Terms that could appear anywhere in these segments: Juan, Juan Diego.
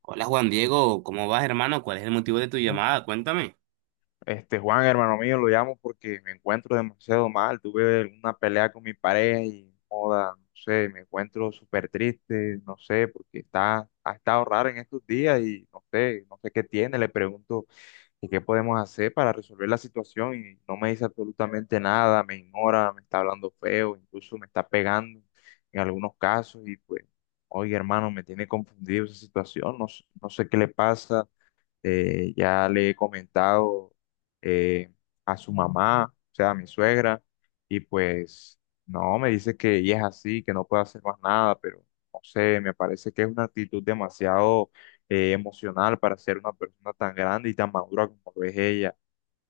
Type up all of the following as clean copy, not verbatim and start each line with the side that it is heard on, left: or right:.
right: Hola Juan Diego, ¿cómo vas hermano? ¿Cuál es el motivo de tu llamada? Cuéntame.
left: Juan, hermano mío, lo llamo porque me encuentro demasiado mal. Tuve una pelea con mi pareja y, joda, no sé, me encuentro súper triste, no sé, porque ha estado raro en estos días y no sé, no sé qué tiene. Le pregunto que qué podemos hacer para resolver la situación y no me dice absolutamente nada, me ignora, me está hablando feo, incluso me está pegando en algunos casos y pues, oye, hermano, me tiene confundido esa situación, no, no sé qué le pasa. Ya le he comentado eh, a su mamá, o sea, a mi suegra, y pues no, me dice que ella es así, que no puede hacer más nada, pero no sé, me parece que es una actitud demasiado emocional para ser una persona tan grande y tan madura como lo es ella.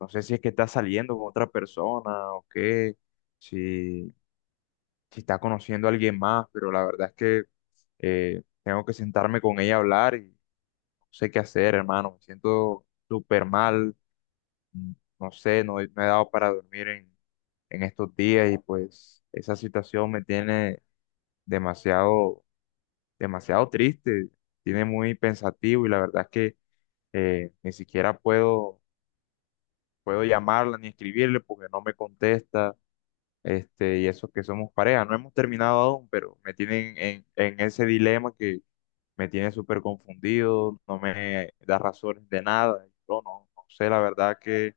left: No sé si es que está saliendo con otra persona o qué, si, si está conociendo a alguien más, pero la verdad es que tengo que sentarme con ella a hablar y sé qué hacer, hermano. Me siento súper mal. mm, No sé, no, no he dado para dormir en estos días y pues esa situación me tiene demasiado, demasiado triste, tiene muy pensativo y la verdad es que ni siquiera puedo llamarla ni escribirle porque no me contesta. Y eso que somos pareja, no hemos terminado aún, pero me tienen en ese dilema, me tiene súper confundido, no me da razones de nada. Yo no, no sé la verdad que,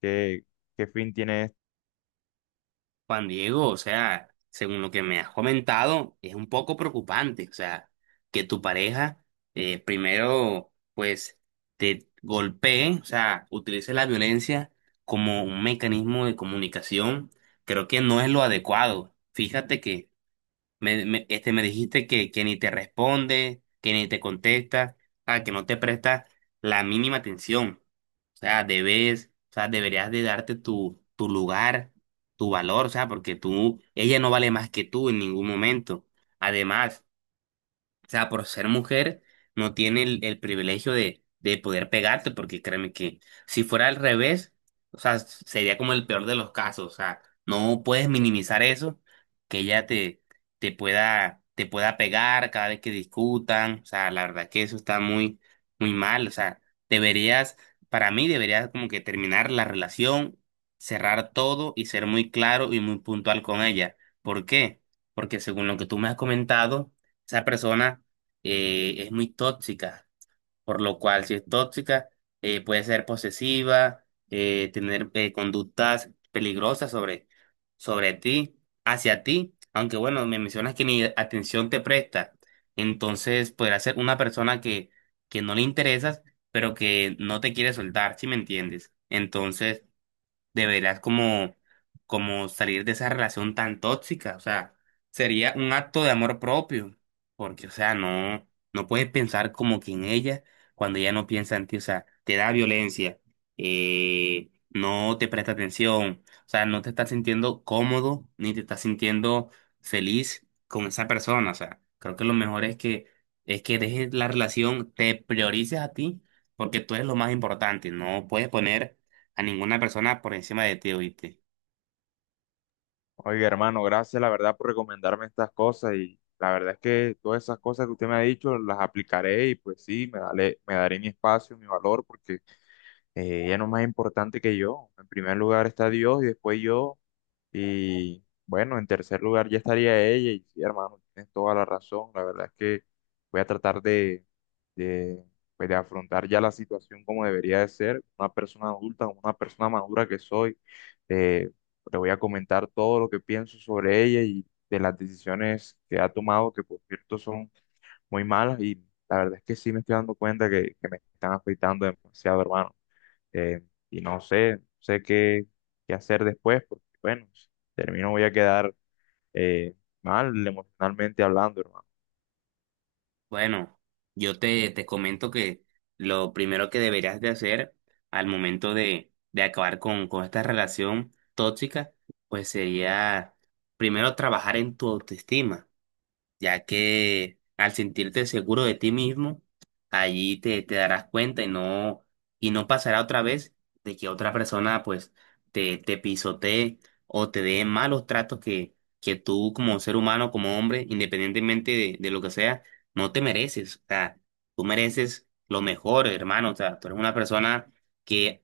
left: que- qué fin tiene esto.
right: Juan Diego, o sea, según lo que me has comentado, es un poco preocupante, o sea, que tu pareja primero pues te golpee, o sea, utilice la violencia como un mecanismo de comunicación, creo que no es lo adecuado. Fíjate que me dijiste que ni te responde, que ni te contesta, ah, que no te presta la mínima atención. O sea, debes, o sea, deberías de darte tu lugar, tu valor, o sea, porque tú, ella no vale más que tú en ningún momento. Además, o sea, por ser mujer, no tiene el privilegio de poder pegarte, porque créeme que si fuera al revés, o sea, sería como el peor de los casos. O sea, no puedes minimizar eso, que ella te pueda pegar cada vez que discutan. O sea, la verdad que eso está muy, muy mal. O sea, deberías, para mí, deberías como que terminar la relación, cerrar todo y ser muy claro y muy puntual con ella. ¿Por qué? Porque según lo que tú me has comentado, esa persona es muy tóxica, por lo cual si es tóxica puede ser posesiva, tener conductas peligrosas sobre ti, hacia ti, aunque bueno, me mencionas que ni atención te presta, entonces podrá ser una persona que no le interesas, pero que no te quiere soltar, si me entiendes. Entonces, deberás como salir de esa relación tan tóxica. O sea, sería un acto de amor propio, porque, o sea, no, no puedes pensar como que en ella cuando ella no piensa en ti, o sea, te da violencia, no te presta atención, o sea, no te estás sintiendo cómodo ni te estás sintiendo feliz con esa persona. O sea, creo que lo mejor es es que dejes la relación, te priorices a ti, porque tú eres lo más importante, no puedes poner a ninguna persona por encima de ti, ¿oíste?
left: Oiga, hermano, gracias la verdad por recomendarme estas cosas y la verdad es que todas esas cosas que usted me ha dicho las aplicaré y pues sí, me daré mi espacio, mi valor, porque ella no es más importante que yo. En primer lugar está Dios y después yo. Y bueno, en tercer lugar ya estaría ella. Y sí, hermano, tienes toda la razón. La verdad es que voy a tratar de, pues, de afrontar ya la situación como debería de ser. Una persona adulta, como una persona madura que soy. Eh, Le voy a comentar todo lo que pienso sobre ella y de las decisiones que ha tomado, que por cierto son muy malas. Y la verdad es que sí me estoy dando cuenta que me están afectando demasiado, hermano. eh, y no sé, no sé qué, qué hacer después, porque bueno, si termino voy a quedar eh, mal emocionalmente hablando, hermano.
right: Bueno, te comento que lo primero que deberías de hacer al momento de acabar con esta relación tóxica, pues sería primero trabajar en tu autoestima. Ya que al sentirte seguro de ti mismo, allí te darás cuenta y no pasará otra vez de que otra persona pues te pisotee o te dé malos tratos que tú como ser humano, como hombre, independientemente de lo que sea, no te mereces. O sea, tú mereces lo mejor, hermano. O sea, tú eres una persona que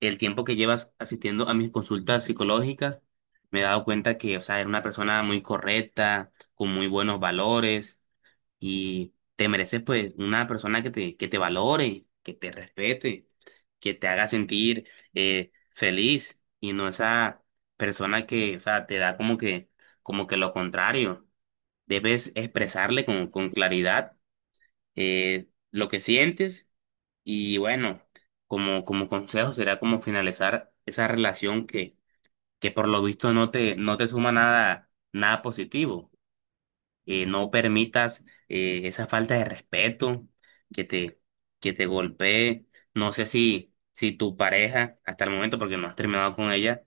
right: el tiempo que llevas asistiendo a mis consultas psicológicas, me he dado cuenta que, o sea, eres una persona muy correcta con muy buenos valores y te mereces pues una persona que te valore, que te respete, que te haga sentir feliz y no esa persona que, o sea, te da como que lo contrario. Debes expresarle con claridad lo que sientes y bueno, como consejo será como finalizar esa relación que por lo visto no te suma nada, nada positivo no permitas esa falta de respeto que te, que te golpee. No sé si tu pareja, hasta el momento, porque no has terminado con ella,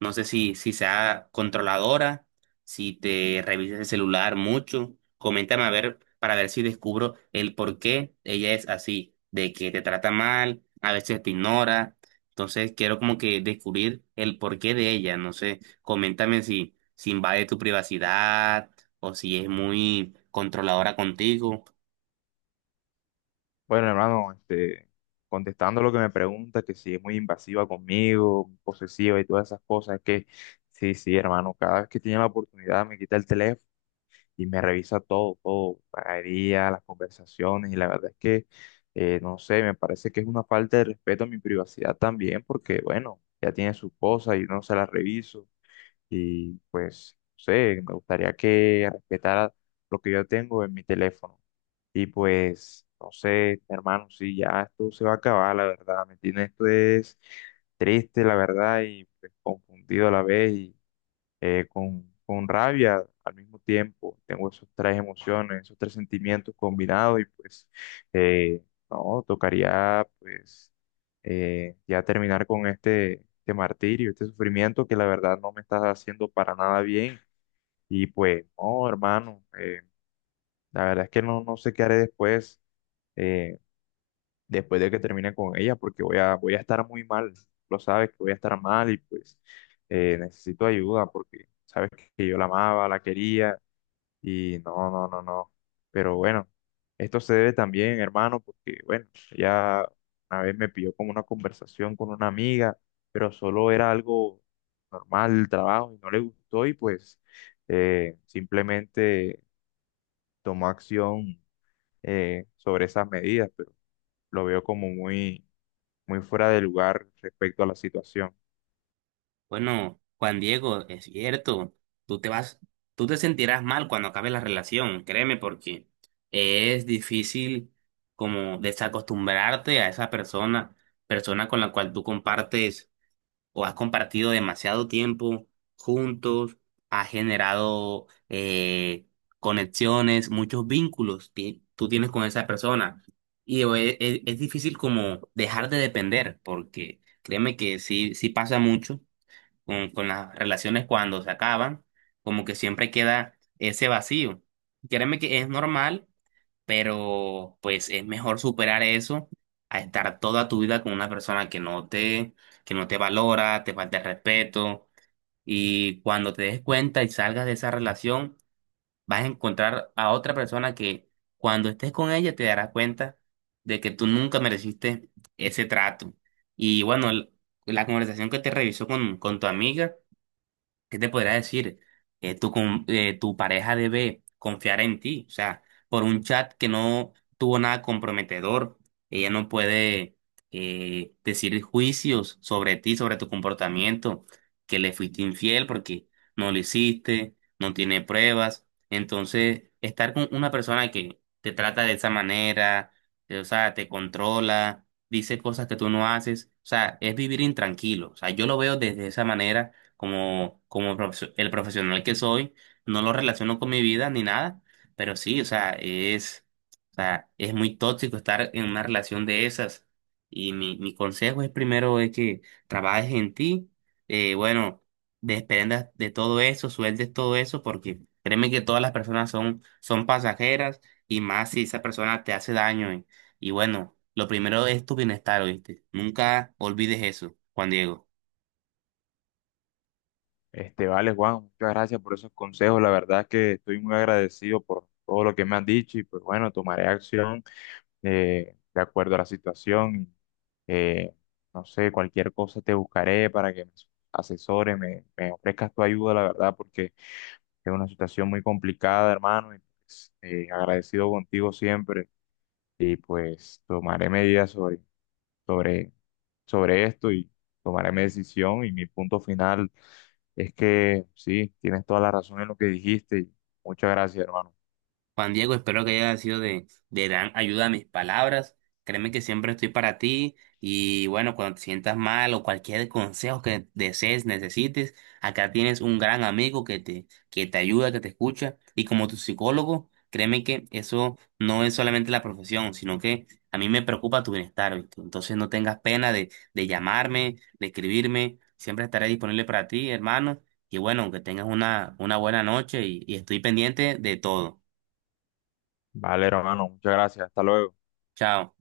right: no sé si sea controladora, si te revisas el celular mucho. Coméntame a ver para ver si descubro el por qué ella es así, de que te trata mal, a veces te ignora. Entonces quiero como que descubrir el porqué de ella. No sé, coméntame si invade tu privacidad o si es muy controladora contigo.
left: Bueno, hermano, contestando lo que me pregunta, que si es muy invasiva conmigo, posesiva y todas esas cosas, es que sí, sí, hermano, cada vez que tiene la oportunidad me quita el teléfono y me revisa todo, todo, la día, las conversaciones, y la verdad es que, no sé, me parece que es una falta de respeto a mi privacidad también, porque bueno, ya tiene su esposa y yo no se la reviso. Y pues, no sé, me gustaría que respetara lo que yo tengo en mi teléfono. Y pues, no sé, hermano, sí, ya esto se va a acabar, la verdad, ¿me entiendes? Esto es triste, la verdad, y pues, confundido a la vez. Y con rabia al mismo tiempo. Tengo esos tres emociones, esos tres sentimientos combinados y pues eh, no, tocaría pues ya terminar con este martirio, este sufrimiento que la verdad no me está haciendo para nada bien. Y pues, no, hermano, la verdad es que no, no sé qué haré después. Eh, Después de que termine con ella, porque voy voy a estar muy mal, lo sabes que voy a estar mal y pues necesito ayuda porque sabes que yo la amaba, la quería y no, no, no, no. Pero bueno, esto se debe también, hermano, porque bueno, ya una vez me pidió como una conversación con una amiga, pero solo era algo normal el trabajo y no le gustó y pues simplemente tomó acción sobre esas medidas, pero lo veo como muy muy fuera de lugar respecto a la situación.
right: Bueno, Juan Diego, es cierto, tú te vas, tú te sentirás mal cuando acabe la relación, créeme, porque es difícil como desacostumbrarte a esa persona, persona con la cual tú compartes o has compartido demasiado tiempo juntos, has generado conexiones, muchos vínculos que tú tienes con esa persona. Y es difícil como dejar de depender, porque créeme que sí, sí pasa mucho con las relaciones cuando se acaban, como que siempre queda ese vacío. Créeme que es normal, pero pues es mejor superar eso a estar toda tu vida con una persona que no te valora, te falta el respeto. Y cuando te des cuenta y salgas de esa relación, vas a encontrar a otra persona que cuando estés con ella te darás cuenta de que tú nunca mereciste ese trato. Y bueno, la conversación que te revisó con tu amiga. ¿Qué te podría decir? Tu pareja debe confiar en ti. O sea, por un chat que no tuvo nada comprometedor, ella no puede decir juicios sobre ti, sobre tu comportamiento, que le fuiste infiel porque no lo hiciste, no tiene pruebas. Entonces, estar con una persona que te trata de esa manera, o sea, te controla, dice cosas que tú no haces, o sea, es vivir intranquilo. O sea, yo lo veo desde esa manera como el profesional que soy, no lo relaciono con mi vida ni nada, pero sí, o sea, es muy tóxico estar en una relación de esas. Y mi consejo es primero es que trabajes en ti, bueno, desprendas de todo eso, sueltes todo eso, porque créeme que todas las personas son pasajeras y más si esa persona te hace daño. Y bueno, lo primero es tu bienestar, ¿oíste? Nunca olvides eso, Juan Diego.
left: Vale, Juan, muchas gracias por esos consejos. La verdad es que estoy muy agradecido por todo lo que me han dicho y pues bueno, tomaré acción de acuerdo a la situación. Eh, no sé, cualquier cosa te buscaré para que me asesores, me ofrezcas tu ayuda, la verdad, porque es una situación muy complicada, hermano, y pues, agradecido contigo siempre y pues tomaré medidas sobre, sobre esto y tomaré mi decisión y mi punto final es que sí, tienes toda la razón en lo que dijiste y muchas gracias, hermano.
right: Juan Diego, espero que haya sido de gran ayuda a mis palabras. Créeme que siempre estoy para ti y bueno, cuando te sientas mal o cualquier consejo que desees, necesites, acá tienes un gran amigo que te ayuda, que te escucha y como tu psicólogo, créeme que eso no es solamente la profesión, sino que a mí me preocupa tu bienestar, ¿viste? Entonces no tengas pena de llamarme, de escribirme, siempre estaré disponible para ti, hermano. Y bueno, que tengas una buena noche y estoy pendiente de todo.
left: Vale, hermano, muchas gracias. Hasta luego.
right: Chao.